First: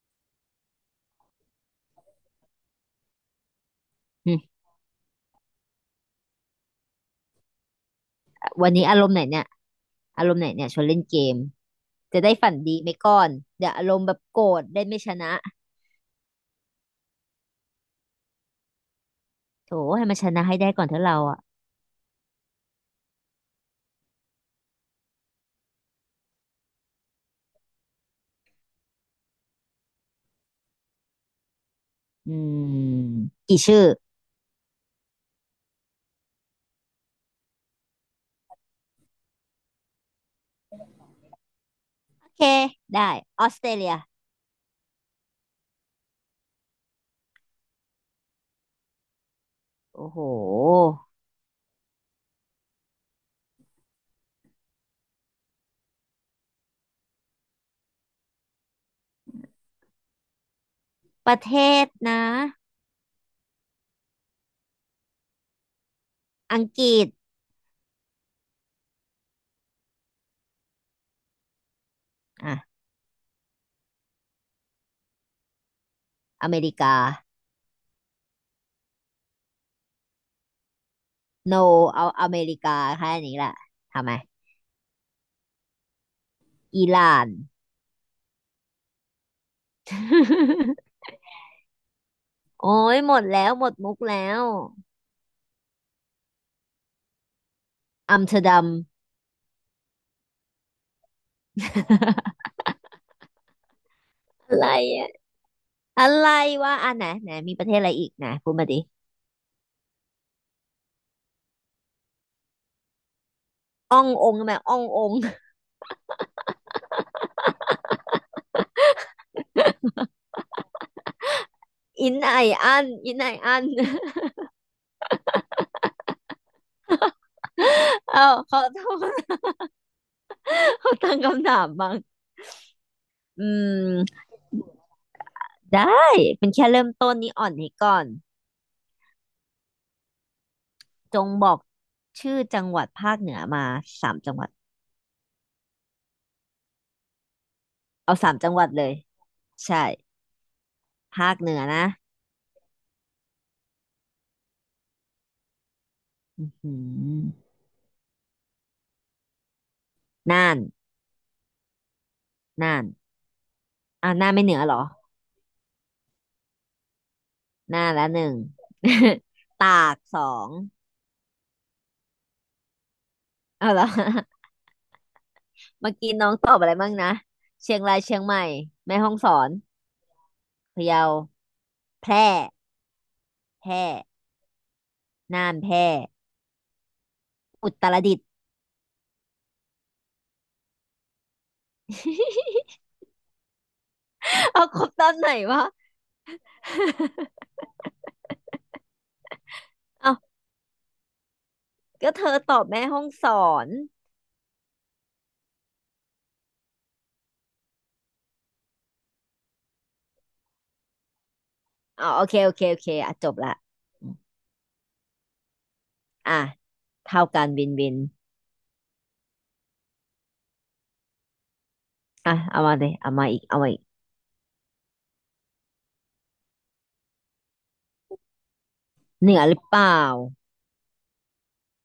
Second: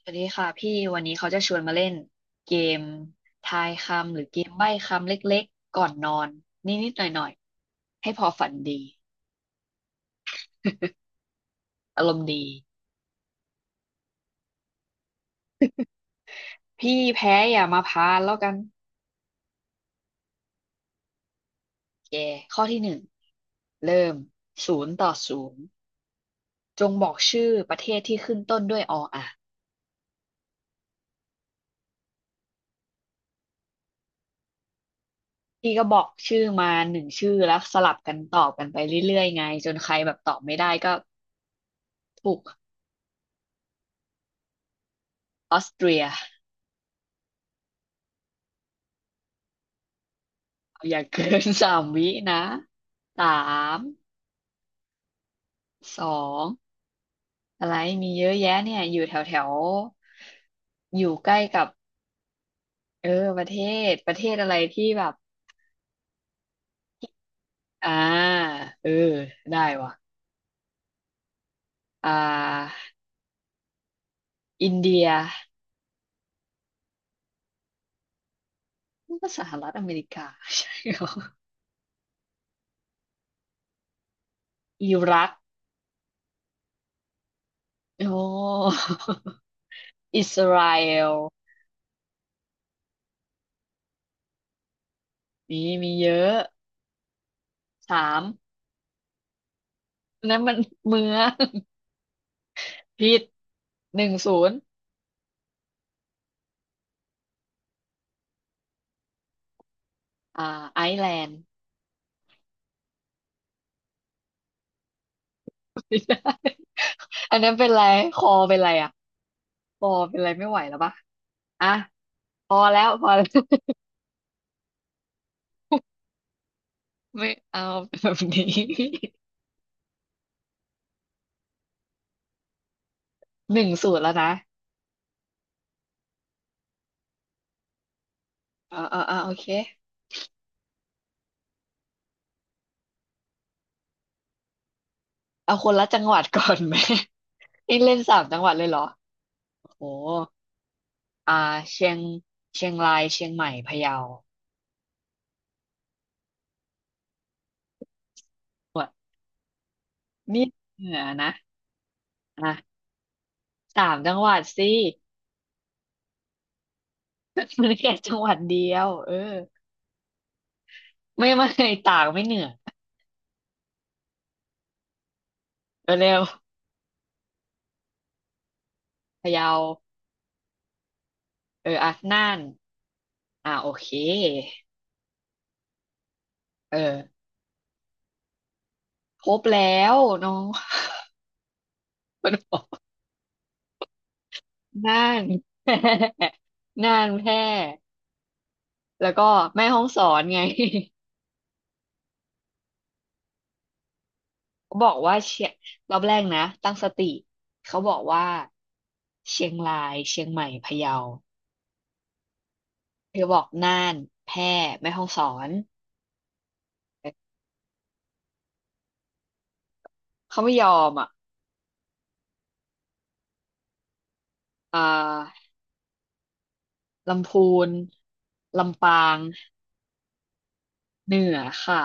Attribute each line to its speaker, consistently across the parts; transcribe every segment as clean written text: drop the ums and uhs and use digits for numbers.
Speaker 1: สวัสดีค่ะพี่วันนี้เขาจะชวนมาเล่นเกมทายคำหรือ
Speaker 2: อื
Speaker 1: เกม
Speaker 2: ม
Speaker 1: ใบ้คำเล็กๆก่อนนอนนิดๆหน่อยๆให้พอฝัน
Speaker 2: วัน
Speaker 1: ดี
Speaker 2: นี้อารมณ์ไหนเนี่ยอารมณ์ไหนเนี่ยชวนเล่น เกม
Speaker 1: อารม
Speaker 2: จะ
Speaker 1: ณ์
Speaker 2: ได้
Speaker 1: ดี
Speaker 2: ฝันดีไหมก่อนเดี๋ยวอารมณ์แบบโกรธได้ไม่ชนะ
Speaker 1: พี่แพ้อย่ามาพานแล้วกัน
Speaker 2: โถให้มันชนะให้ได้ก่อนเถอะเราอ่ะ
Speaker 1: แกข้อที่หนึ่งเริ่มศูนย์ต่อศูนย์จงบอกชื่อประเทศที่ขึ้นต้นด้วยออ่ะ
Speaker 2: อืมกี่ชื่อ
Speaker 1: พี่ก็บอกชื่อมาหนึ่งชื่อแล้วสลับกันตอบกันไปเรื่อยๆไงจนใครแบบตอบไม่ได้ก็
Speaker 2: โอ
Speaker 1: ถูก
Speaker 2: เคได้ออสเตรเลีย
Speaker 1: ออสเตรีย
Speaker 2: โอ้โห
Speaker 1: อย่าเกิน สามวินะสาม สองอะไรมีเยอะแยะเนี่ยอยู่แถวแถวอยู่ใก
Speaker 2: ป
Speaker 1: ล้
Speaker 2: ระเท
Speaker 1: กับ
Speaker 2: ศนะ
Speaker 1: เออประเทศประเทศอะไรที่แบบ
Speaker 2: อังกฤษ
Speaker 1: อ่าเออได้ว่ะอ่า
Speaker 2: อ่ะ
Speaker 1: อินเดีย
Speaker 2: อเมริกา
Speaker 1: มันก็สหรัฐอเมริกา ใช่เหรอ
Speaker 2: โนเอาอเมริกาแค่นี้แหละทำไม
Speaker 1: อิรัก
Speaker 2: อิหร่าน
Speaker 1: โอ้อิสราเอ ล
Speaker 2: โอ้ยหมดแล้วหมดมุกแล้ว
Speaker 1: นี่มีเยอะสา
Speaker 2: อั
Speaker 1: ม
Speaker 2: มสเตอร์ดัม
Speaker 1: นั่นมันเมืองผิดหนึ่งศู น
Speaker 2: อะ
Speaker 1: ย์
Speaker 2: ไรอะอะไรวะอ่ะไหนไหนมีประเทศอะไรอีกนะพูดมาดิ
Speaker 1: อ่าไอซ์แลนด์
Speaker 2: อ่ององค์แบบอ่ององค์
Speaker 1: ไม่ได้อันนั้นเป็นไรคอเป็นไรอ่ะ ปอเป็นอะไรไม่ไหวแล้วปะอ่ะ
Speaker 2: อินไอ
Speaker 1: พอ
Speaker 2: อั
Speaker 1: แล้
Speaker 2: น
Speaker 1: วพอแล้ว ไม่เอาแบบ
Speaker 2: เอา
Speaker 1: นี้
Speaker 2: เขาต้องเขาตั้งคำถามบ้างอื
Speaker 1: หนึ่งศูนย์แล้ว
Speaker 2: ม
Speaker 1: นะ
Speaker 2: ได้เป็นแค่เริ่มต้นนี้อ่อนให้ก่อน
Speaker 1: เออเออเออโอเค
Speaker 2: จงบอกชื่อจังหวัดภาคเหนือมาสามจังหวัด
Speaker 1: เอาคนละจังหวัดก่อนไหม นี่ เล่น
Speaker 2: เอา
Speaker 1: สาม
Speaker 2: สาม
Speaker 1: จังห
Speaker 2: จั
Speaker 1: วัด
Speaker 2: งห
Speaker 1: เล
Speaker 2: วั
Speaker 1: ย
Speaker 2: ด
Speaker 1: เหร
Speaker 2: เล
Speaker 1: อ
Speaker 2: ย
Speaker 1: โอ้โห
Speaker 2: ใช่ภา
Speaker 1: อ่า
Speaker 2: คเหนือ
Speaker 1: เชี
Speaker 2: นะ
Speaker 1: ยงเชียงรายเชียงใหม่พะเยา
Speaker 2: อืม
Speaker 1: ว่ะนี่
Speaker 2: น่าน
Speaker 1: เหนือนะ
Speaker 2: น่า
Speaker 1: อ่ะ
Speaker 2: น
Speaker 1: สาม
Speaker 2: อ่า
Speaker 1: จังห
Speaker 2: น่าน
Speaker 1: วัด
Speaker 2: ไม่เหนือ
Speaker 1: สิ
Speaker 2: เหรอ
Speaker 1: มัน
Speaker 2: น่า
Speaker 1: แค่
Speaker 2: นละ
Speaker 1: จั
Speaker 2: ห
Speaker 1: งห
Speaker 2: นึ่
Speaker 1: วั
Speaker 2: ง
Speaker 1: ดเดียวเออ
Speaker 2: ตากสอง
Speaker 1: ไม่ไม่ตากไม่เหนือ
Speaker 2: เอาละ
Speaker 1: เอ
Speaker 2: เมื่
Speaker 1: อ
Speaker 2: อกี้
Speaker 1: เร็ว
Speaker 2: น้องตอบอะไรบ้างนะเชียงรายเชียงใหม่แม่ฮ่องส
Speaker 1: พะ
Speaker 2: อ
Speaker 1: เยา
Speaker 2: นพะเยา
Speaker 1: เอออ่ะ
Speaker 2: แพร่
Speaker 1: น่านอ่ะโอ
Speaker 2: แพร่
Speaker 1: เค
Speaker 2: น่านแพร่
Speaker 1: เออ
Speaker 2: อุตรดิตถ์
Speaker 1: ครบแล้วน้อง มันบ อก
Speaker 2: เอาครบ
Speaker 1: น่า
Speaker 2: ตอน
Speaker 1: น
Speaker 2: ไหนวะ
Speaker 1: น่านแพร่แล้วก็แม่ฮ่องสอน
Speaker 2: เอา
Speaker 1: ไง
Speaker 2: ก็เธอตอบแม่ห้องสอน
Speaker 1: เขาบอกว่าเชียงรอบแรกนะตั้งสติเขาบอกว่าเชียงรายเชียงใหม่พะเยา
Speaker 2: อ๋อโอเคโอเคโอเคอ่ะ
Speaker 1: เธ
Speaker 2: จ
Speaker 1: อบ
Speaker 2: บ
Speaker 1: อก
Speaker 2: ละ
Speaker 1: น่าน
Speaker 2: อม
Speaker 1: แพร่แม่ฮ่องสอน
Speaker 2: อ่ะเท่ากันวินวิน
Speaker 1: เขาไม่ยอมอ่ะ
Speaker 2: อ่ะเอามาเลยเอามาอีกเอามาอีก
Speaker 1: อ่าลำพูนลำปาง
Speaker 2: เหนือหรือเปล่า
Speaker 1: เหนือค่ะ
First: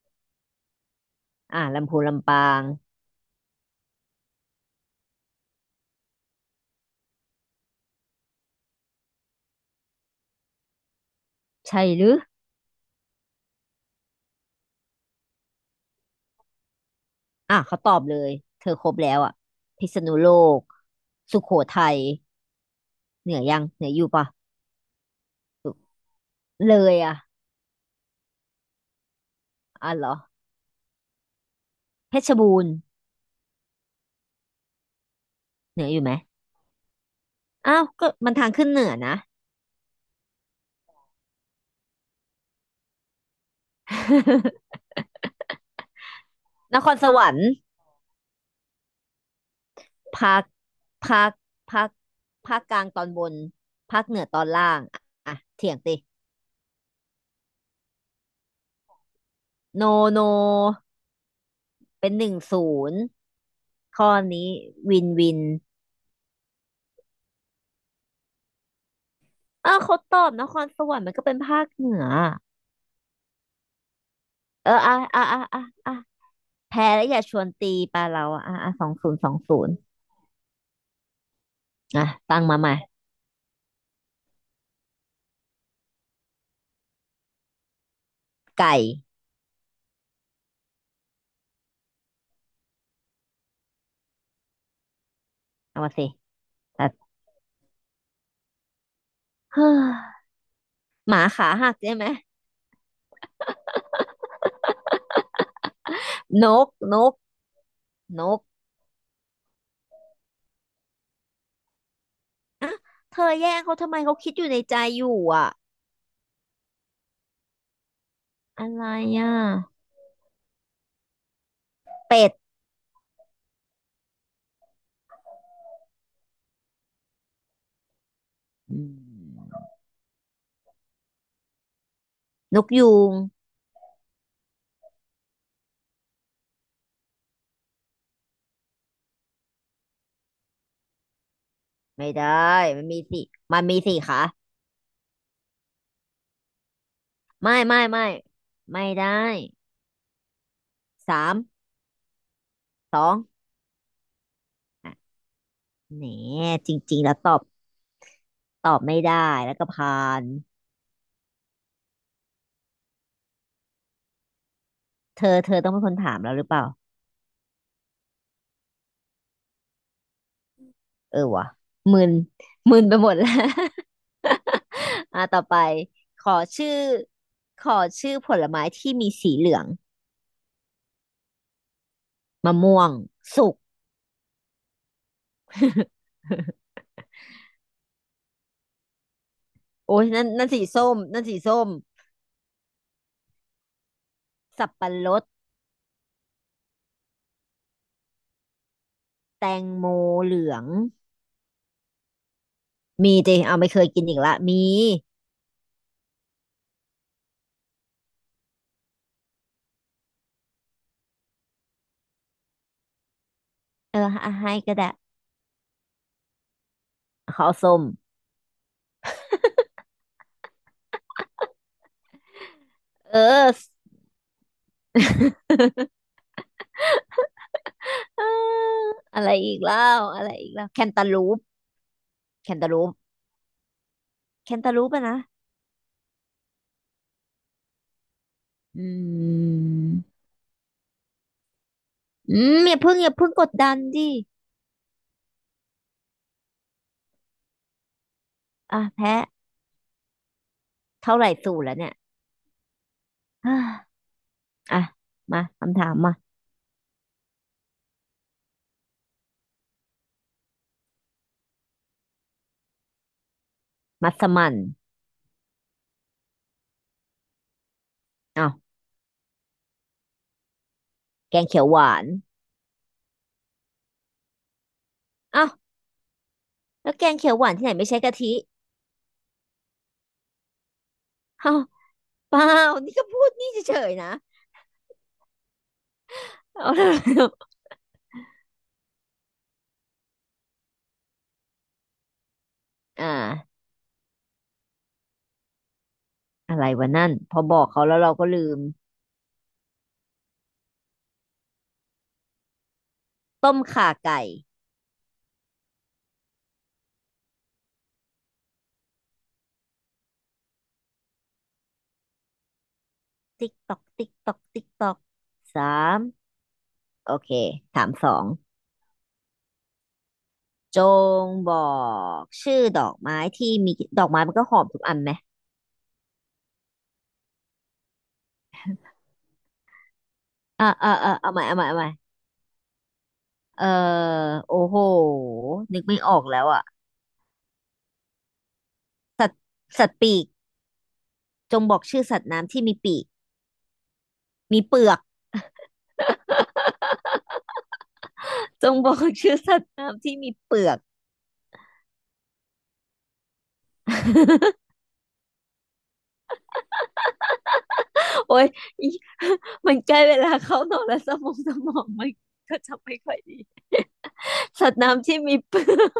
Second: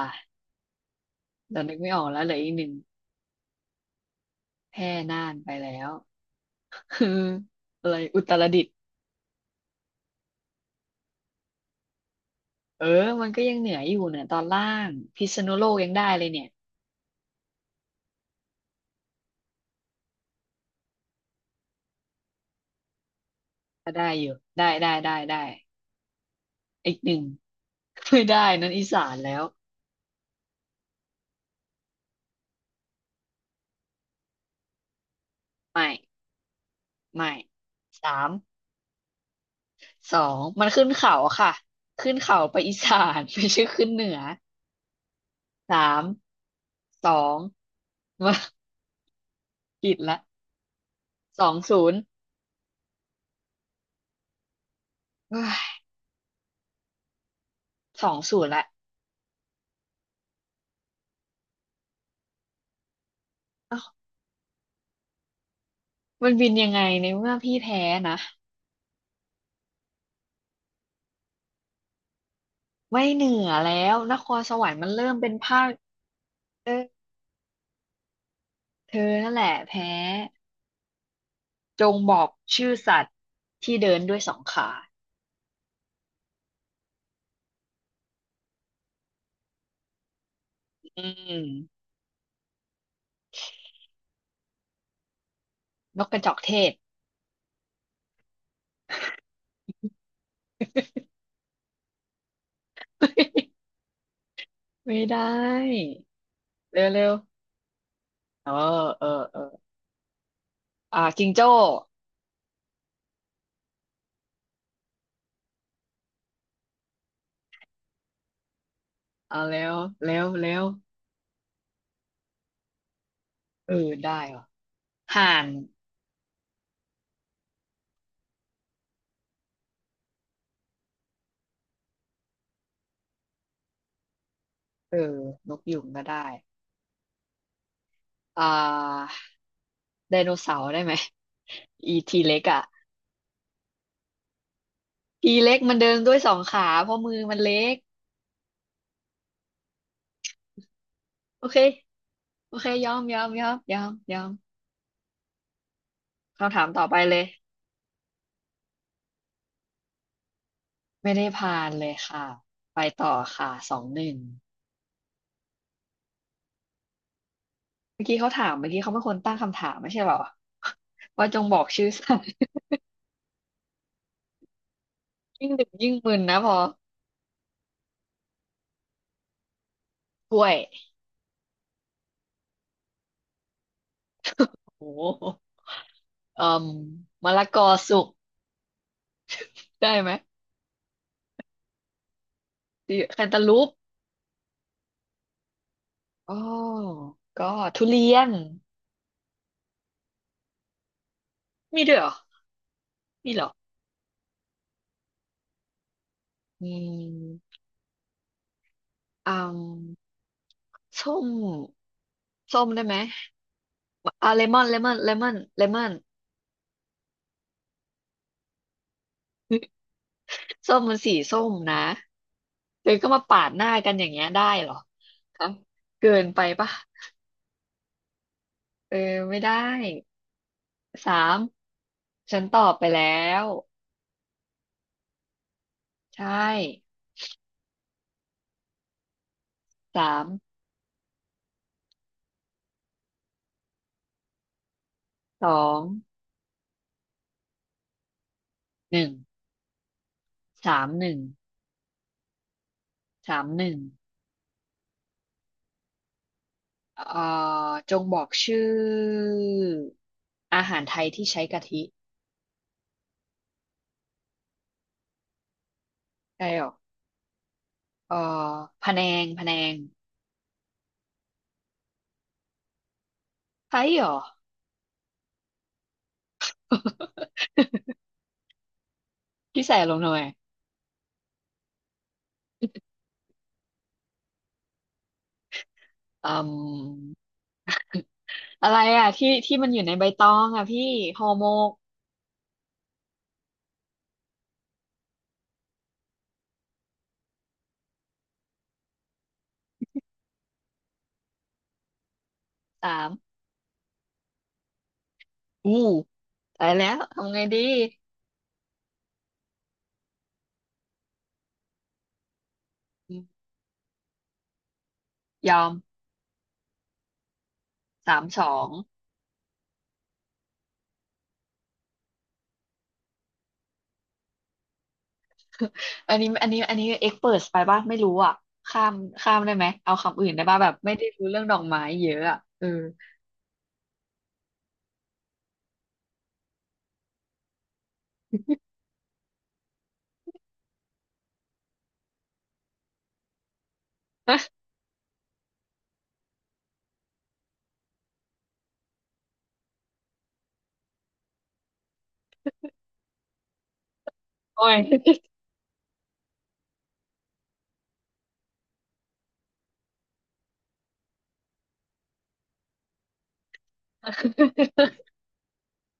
Speaker 1: เดี๋
Speaker 2: อ่ะ
Speaker 1: ยวนึกไม่
Speaker 2: ลำพู
Speaker 1: อ
Speaker 2: น
Speaker 1: อกแล้ว
Speaker 2: ลำ
Speaker 1: เหลื
Speaker 2: ปา
Speaker 1: ออีกห
Speaker 2: ง
Speaker 1: นึ่งแพร่น่านไปแล้ว คืออะไรอุตรดิตถ์
Speaker 2: ใช่หรือ
Speaker 1: เออมันก็ยังเหนืออยู่เนี่ยตอนล่างพิษณุโลกยังได้เลยเนี่ย
Speaker 2: อ่ะเขาตอบเลยเธอครบแล้วอ่ะพิษณุโลกสุโขทัยเหนือยังเหนื
Speaker 1: ก็
Speaker 2: ออ
Speaker 1: ได้
Speaker 2: ยู่
Speaker 1: อ
Speaker 2: ปะ
Speaker 1: ยู่ได้ได้ได้ได้
Speaker 2: เล
Speaker 1: อีก
Speaker 2: ย
Speaker 1: ห
Speaker 2: อ่ะ
Speaker 1: นึ่งไม่ได้นั่นอีสานแล้ว
Speaker 2: อ่ะเหรอเพชรบูรณ์เหนื
Speaker 1: ไม่
Speaker 2: ออยู่ไหม
Speaker 1: ไม่
Speaker 2: อ้าวก็
Speaker 1: สาม
Speaker 2: มันทางขึ้นเหนือนะ
Speaker 1: สองมันขึ้นเขาค่ะขึ้นเขาไปอีสานไม่ใช่ขึ้นเหนือสาม
Speaker 2: นคร
Speaker 1: ส
Speaker 2: ส
Speaker 1: อ
Speaker 2: วรร
Speaker 1: ง
Speaker 2: ค์
Speaker 1: มาผิดละ
Speaker 2: ภาคภาค
Speaker 1: สองศู
Speaker 2: ภาค
Speaker 1: นย์
Speaker 2: กลางตอนบนภาคเหนือตอนล่างอ่ะอ่ะ
Speaker 1: เอ้
Speaker 2: เถี
Speaker 1: ย
Speaker 2: ยงติ
Speaker 1: สองศูนย์ละ
Speaker 2: โนโนเป็นหนึ่งศูนย์
Speaker 1: เอ้า
Speaker 2: ข้อนี้วินวิน
Speaker 1: มันบินยังไงในเมื่อพี่แพ้นะ
Speaker 2: อ้าวเขาตอบนครสวรรค์มันก็เป็นภาคเหนือ
Speaker 1: ไม่เหนือแล้วนครสว
Speaker 2: เอ
Speaker 1: ร
Speaker 2: อ
Speaker 1: รค์มันเริ่มเป็นภาค
Speaker 2: อ่ะ
Speaker 1: เออ
Speaker 2: แพ้แล้วอย่าชวนตีปลาเราอ่ะสอง
Speaker 1: เธ
Speaker 2: ศู
Speaker 1: อ
Speaker 2: นย์ส
Speaker 1: นั่
Speaker 2: อ
Speaker 1: น
Speaker 2: ง
Speaker 1: แหละ
Speaker 2: ศูนย์
Speaker 1: แพ้จง
Speaker 2: อ่ะ
Speaker 1: บอก
Speaker 2: ตั้งมาให
Speaker 1: ชื่อ
Speaker 2: ม่
Speaker 1: สัตว์ที่เดินด้วยสองขา
Speaker 2: ไก่
Speaker 1: อืม
Speaker 2: เอามา
Speaker 1: น
Speaker 2: สิ
Speaker 1: กกระจอกเทศ
Speaker 2: แต่เฮ้อ หมาขาหักใช่ไหม
Speaker 1: ไม่ได้
Speaker 2: นก
Speaker 1: เร็ว
Speaker 2: น
Speaker 1: เร็ว
Speaker 2: กนก
Speaker 1: เออเออเอออ่าจิงโจ้
Speaker 2: เธอแย่งเขาทำไมเขาคิดอยู่ในใจอยู่อ่ะอะไรอ
Speaker 1: เอาแล้ว
Speaker 2: ่ะ
Speaker 1: เร็วเร็ว
Speaker 2: เป็ด
Speaker 1: เออได้ว่ะห่าน
Speaker 2: อืมนกยูง
Speaker 1: เออนกยุงก็ได้อ่าไดโนเสาร์ได้ไหม อี
Speaker 2: ไม่
Speaker 1: ที
Speaker 2: ได
Speaker 1: เล็ก
Speaker 2: ้
Speaker 1: อ่ะ
Speaker 2: มันมีสี่มันมีสี่ขา
Speaker 1: ทีเล็กมันเดินด้วยสองขาเพราะมือมันเล็ก
Speaker 2: ไม่ไม่ได้สาม
Speaker 1: โอเคโอเคยอ
Speaker 2: สอ
Speaker 1: มย
Speaker 2: ง
Speaker 1: อมยอมยอมยอม
Speaker 2: อ่ะแหน
Speaker 1: คำถาม
Speaker 2: จ
Speaker 1: ต่อไป
Speaker 2: ริงๆแล้
Speaker 1: เล
Speaker 2: ว
Speaker 1: ย
Speaker 2: ตอบไม่ได้แล้วก็ผ่าน
Speaker 1: ไม่ได้ผ่านเลยค่ะไปต่อค่ะสองหนึ่ง
Speaker 2: เธอต้องเป็นคนถามเราหรือเปล่า
Speaker 1: เมื่อกี้เขาถามเมื่อกี้เขาเป็นคนตั้งคำถามไม่ใช่เหรอ
Speaker 2: เอ อ
Speaker 1: ว่าจง
Speaker 2: วะ
Speaker 1: บอกชื่อ
Speaker 2: มึน
Speaker 1: สัตว์
Speaker 2: ไปหมดแล้ว อ่ะต่ อ
Speaker 1: ยิ่ง
Speaker 2: ไป
Speaker 1: ดึกยิ่งมึน
Speaker 2: ขอ
Speaker 1: นะพอ
Speaker 2: ชื่อขอชื่อผลไม้ที่มีสีเหลือง
Speaker 1: กล้วย
Speaker 2: มะม่วงสุก
Speaker 1: โอ้โห เอ่มมะละกอสุกได้
Speaker 2: โอ้ย
Speaker 1: ไหม
Speaker 2: นั่นสีส้ม
Speaker 1: ดิแคนตาลูป
Speaker 2: สับปะรด
Speaker 1: อ๋อก็ทุเรียน
Speaker 2: แตงโมเหลือง
Speaker 1: มีด้วยเหรอ
Speaker 2: มีจ
Speaker 1: มี
Speaker 2: ริง
Speaker 1: เหรอ
Speaker 2: เอาไม่เคยกินอีกละมี
Speaker 1: อืมอืมส้มส้มได้ไหม
Speaker 2: เออ
Speaker 1: อ่า
Speaker 2: อ่ะ
Speaker 1: เล
Speaker 2: ให้
Speaker 1: มอน
Speaker 2: ก็
Speaker 1: เล
Speaker 2: ได้
Speaker 1: มอนเลมอนเลมอน
Speaker 2: ขอเอาส้ม
Speaker 1: ส้มมันสีส้มนะเธอก็
Speaker 2: เอ
Speaker 1: มาปาด
Speaker 2: อ
Speaker 1: หน้ากันอย่างเงี้ยได้เหรอคะเกินไปปะ
Speaker 2: เออ
Speaker 1: เออ
Speaker 2: อะไร
Speaker 1: ไม่
Speaker 2: อี
Speaker 1: ได้
Speaker 2: กแล้วอะไรอีกแล้วแคนตาลู
Speaker 1: สาม
Speaker 2: ป
Speaker 1: ฉัน
Speaker 2: แค
Speaker 1: ต
Speaker 2: น
Speaker 1: อ
Speaker 2: ตา
Speaker 1: บ
Speaker 2: ลู
Speaker 1: ไป
Speaker 2: ป
Speaker 1: แล้ว
Speaker 2: แคนตาลูปอะนะ
Speaker 1: ใช่
Speaker 2: อื
Speaker 1: สา
Speaker 2: ม
Speaker 1: ม
Speaker 2: อย่าเพิ่งกดดันดิ
Speaker 1: สอง
Speaker 2: อ่ะ
Speaker 1: หนึ่ง
Speaker 2: แพ้
Speaker 1: สามหนึ่
Speaker 2: เท่า
Speaker 1: ง
Speaker 2: ไหร่สูตรแล้วเนี่ย
Speaker 1: สาม
Speaker 2: อ่า
Speaker 1: หนึ่ง
Speaker 2: อ่ะมาคำถามมา
Speaker 1: เอ่จงบอกชื่ออาหารไทยที่ใช้กะทิ
Speaker 2: มัสมั่น
Speaker 1: ใช่หรอเอ่อ
Speaker 2: อ้าว
Speaker 1: พะแนงพะแนง
Speaker 2: แกงเขียวหวาน
Speaker 1: ใช่หรอ
Speaker 2: อ้าว แล้วแกงเขียว หวานที่ไหนไม่ใช้กะทิ
Speaker 1: พี่ใส่ลงหน่อย
Speaker 2: เอ้าเปล่านี่ก็พูดนี่เฉยๆนะ
Speaker 1: อื
Speaker 2: เอาแล้
Speaker 1: ม
Speaker 2: ว
Speaker 1: อะไรอ่ะที่ที่มันอยู่ในใบตองอ่ะพี่ห่อหมก
Speaker 2: อ่าอะไรวะนั่นพอบอกเขาแล้วเราก็ลืม
Speaker 1: สาม
Speaker 2: ต้มข่าไก่
Speaker 1: อู้ตายแล้วทำไงดีอืม
Speaker 2: ติ๊กตอกติ๊กตอกติ๊กตอก
Speaker 1: ยอ
Speaker 2: สา
Speaker 1: ม
Speaker 2: มโอเคถามสอ
Speaker 1: สาม
Speaker 2: ง
Speaker 1: สอง
Speaker 2: จงบอกชื่อดอกไม้ที่มีดอกไม้มันก็หอมทุกอันไหม
Speaker 1: อันนี้อันนี้อันนี้เอ็กเปิดไปป่ะไม่รู้อ่ะข้ามข้ามได้ไหมเอาคำอื่นได้ป่ะแบบไม่ได้รู้
Speaker 2: เอาให
Speaker 1: เรื่อ
Speaker 2: ม่
Speaker 1: งดอกไม้เยอะอ่ะเออ
Speaker 2: เออโอ้โหนึกไม่ออกแล้วอ่ะสัตว์ปีกจงบอกชื่อสัตว์น้ำที่มีปีก มีเปลือก จงบอกชื่อสัตว์น้ำที่มีเปลือก
Speaker 1: หอย
Speaker 2: โอ้ยอีมันใกล้เวลาเข้านอนแล้วสมองมันก็จะไม่ค่อยดีสัตว์น้ำ ที่มีเปลือก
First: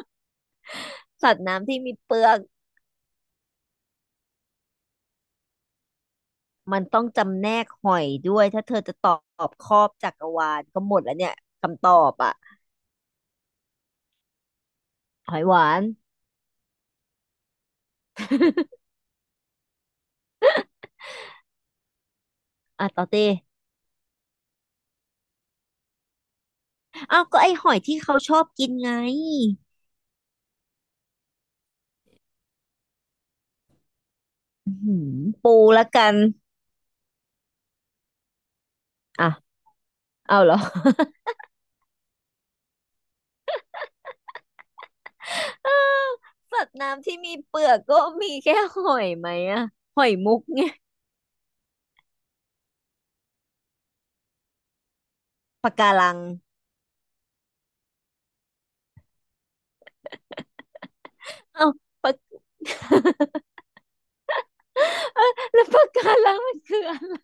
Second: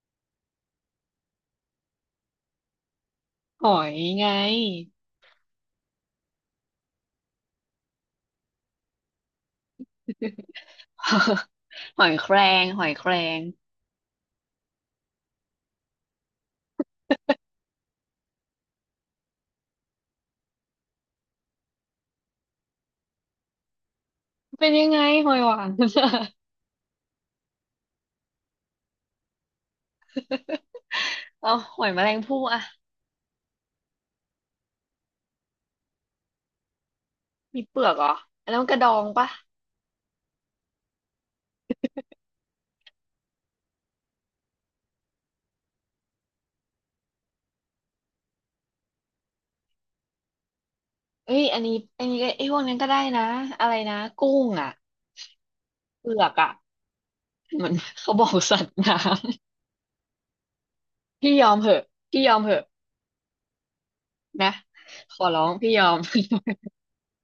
Speaker 2: สัตว์น้ำที่มีเปลือก
Speaker 1: หอยไง
Speaker 2: มันต้องจำแนกหอยด้วยถ้าเธอจะตอบครอบจักรวาลก็หมดแล้วเนี่ยคำตอ
Speaker 1: หอย
Speaker 2: บ
Speaker 1: แค
Speaker 2: อ่ะ
Speaker 1: รงหอยแครง
Speaker 2: หอยหวานอ่ะต่อเต้
Speaker 1: เป็นยังไงหอยหวาน
Speaker 2: อ้าวก็ไอหอยที่เขาชอบกินไง
Speaker 1: เอาหอยแมลงภู่อะ
Speaker 2: อื้อหือปูละกัน
Speaker 1: มีเปลือกเหรออันนั้นมันกระดอง
Speaker 2: อ่ะ
Speaker 1: ปะ
Speaker 2: เอาเหรอ อ้าว สัตว์น้ำที่มีเปลือกก็มีแค่หอยไหมอะหอยมุกไง
Speaker 1: เอ้ยอันนี้อันนี้ก็ไอ้ยพวกนั้นก็ได้นะอะไรนะกุ้งอะ
Speaker 2: ปะกา
Speaker 1: เป
Speaker 2: รั
Speaker 1: ลื
Speaker 2: ง
Speaker 1: อกอะมัน เขาบอกสัตว์น้ำ พี่ยอม
Speaker 2: เอา
Speaker 1: เหอะ
Speaker 2: ปาก
Speaker 1: พี่ยอมเหอะ นะข
Speaker 2: เอ้
Speaker 1: อ
Speaker 2: ย
Speaker 1: ร้อง
Speaker 2: แล้ว
Speaker 1: พี่ย
Speaker 2: ปา
Speaker 1: อ
Speaker 2: ก
Speaker 1: ม
Speaker 2: การังมันคืออะไร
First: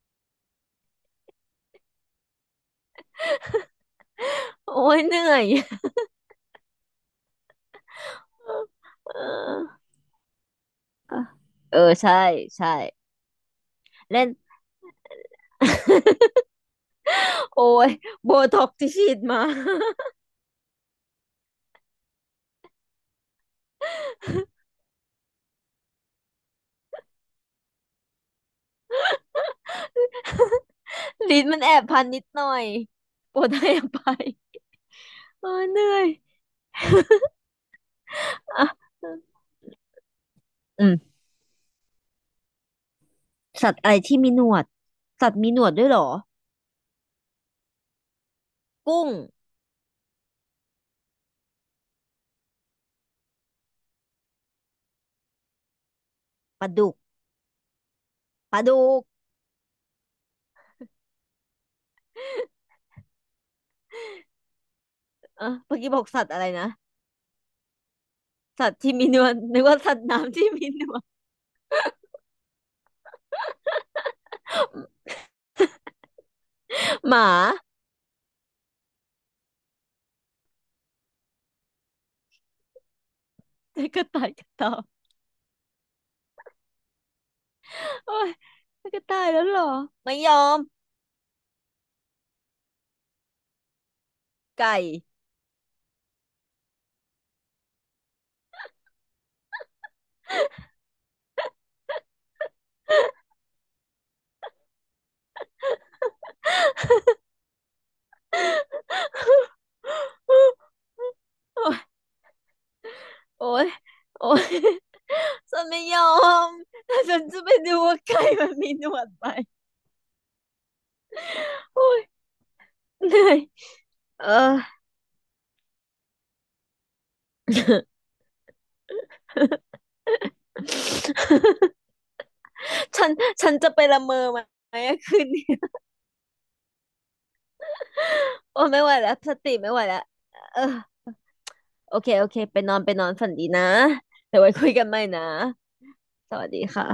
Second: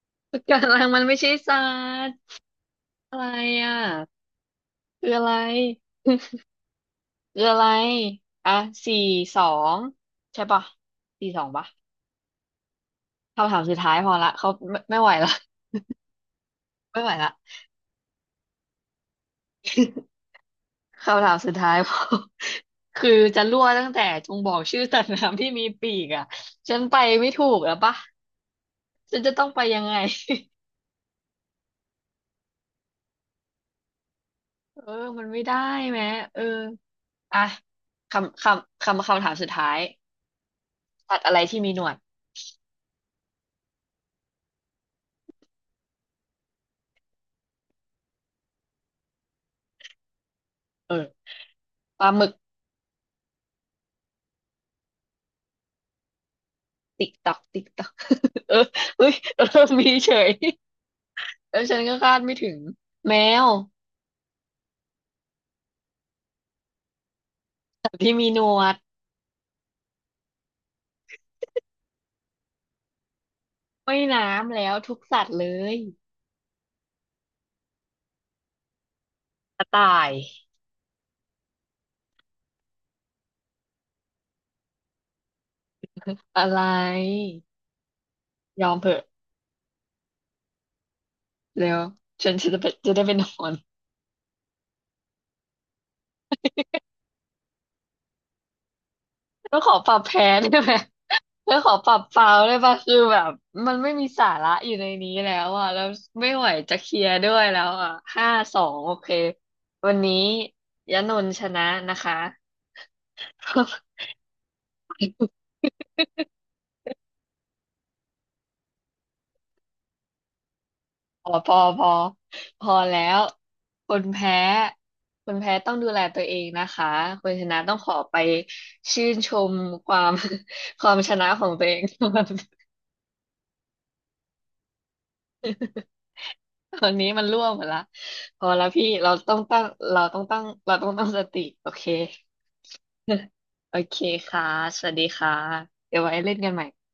Speaker 1: ปะการังมันไม่ใช่สัตว์อะไรอ่ะ
Speaker 2: โอ้ย
Speaker 1: คือ
Speaker 2: เห
Speaker 1: อะ
Speaker 2: นื่
Speaker 1: ไร
Speaker 2: อย
Speaker 1: คืออะไรอ่ะสี่
Speaker 2: เอ
Speaker 1: สอง
Speaker 2: อ
Speaker 1: ใช่ปะ
Speaker 2: อ่ะ
Speaker 1: สี่สองปะ
Speaker 2: เออใช่ ใช่
Speaker 1: คำถามสุดท้ายพอ
Speaker 2: เล่น
Speaker 1: ละเขาไม่ไม่ไหวละ ไม่ไหวละ
Speaker 2: โอ้ยโบท็อกที่ฉีดมา
Speaker 1: คำถามสุดท้ายพอ คือจะรั่วตั้งแต่จงบอกชื่อสัตว์น้ำที่มีปีกอ่ะฉันไปไม่ถูกแล้วปะฉันจะต้องไปยังไง
Speaker 2: ลิ้นมันแอบพันนิดหน่อยโปรดให้อภัย
Speaker 1: เออมันไม่
Speaker 2: เออ
Speaker 1: ได้
Speaker 2: เหนื่อ
Speaker 1: แม้
Speaker 2: ย
Speaker 1: เอออ่ะ
Speaker 2: อ่ะ
Speaker 1: คำถามสุดท้าย
Speaker 2: อื
Speaker 1: สั
Speaker 2: ม
Speaker 1: ตว์อะไรที่มีหนวด
Speaker 2: สัตว์อะไรที่มีหนวดสัตว์มีหนวดด้วยเหรอ กุ้ง
Speaker 1: เออปลาหมึก
Speaker 2: ปลาดุก
Speaker 1: ติ๊กตักติ๊กตัก เอ
Speaker 2: ป
Speaker 1: อ
Speaker 2: ลาดุก
Speaker 1: เฮ้ย เออมีเฉย แล้วฉันก็คาดไม่ถึงแมว
Speaker 2: เอะเมื่อกี้บอกสัตว์อะไรนะ
Speaker 1: สัตว์ที่มีหนว
Speaker 2: สัต
Speaker 1: ด
Speaker 2: ว์ที่มีหนวดนึกว่าสัตว์น้ำที่มีหนวด
Speaker 1: ว่ายน้ำแล้วทุกสัตว์เลย
Speaker 2: หมา
Speaker 1: กระต่าย
Speaker 2: แต่กระต่ายกระเต่า
Speaker 1: อะไร
Speaker 2: โอ้ย
Speaker 1: ยอมเถ
Speaker 2: มัน
Speaker 1: อะ
Speaker 2: กะตายแล้วเหรอไม่ยอม
Speaker 1: แล้วฉันจะไปจะได้ไปนอน
Speaker 2: ไก่
Speaker 1: แล้วขอปรับแพ้ได้ไหม แล้วขอปรับฟาวได้ปะคือแบบมันไม่มีสาระอยู่ในนี้แล้วอ่ะแล้วไม่ไหวจะเคลียร์ด้วยแล้วอ่ะห้าสองโอเควันนี้ยะนนท์ชนะ
Speaker 2: โอ้ย
Speaker 1: นะคะ
Speaker 2: โอ้ยโอ้ยฉันไม่ยอมแต่ฉันจะไปดูว่าไก่มันมีหนวดไหม
Speaker 1: พอพอพ
Speaker 2: โอ้
Speaker 1: อ
Speaker 2: ย
Speaker 1: พอแล้
Speaker 2: เห
Speaker 1: ว
Speaker 2: นื่อย
Speaker 1: คน
Speaker 2: เออ
Speaker 1: แพ้คนแพ้ต้องดูแลตัวเองนะคะคนชนะต้องขอไปชื่นชมความ ความชนะของตัวเอง ก่อน
Speaker 2: ฉันจะไปละเมอไหมอะคืนนี้
Speaker 1: ตอนนี้มันร่วงหมดละพอ
Speaker 2: โอ้
Speaker 1: แล้ว
Speaker 2: ไม่
Speaker 1: พี่
Speaker 2: ไหวแล้วสติไม่ไหวแล้วเออ
Speaker 1: เราต้องตั้งสติโอเค
Speaker 2: โอเคไปนอนฝั นดีนะ
Speaker 1: โอเค
Speaker 2: เดี๋ยว
Speaker 1: ค่ะ
Speaker 2: ไว้คุย
Speaker 1: ส
Speaker 2: กัน
Speaker 1: วั
Speaker 2: ให
Speaker 1: ส
Speaker 2: ม่
Speaker 1: ดี
Speaker 2: นะ
Speaker 1: ค่ะเดี๋ยวไว้
Speaker 2: ส
Speaker 1: เล่น
Speaker 2: วั
Speaker 1: กั
Speaker 2: ส
Speaker 1: น
Speaker 2: ดี
Speaker 1: ใหม่
Speaker 2: ค่ะ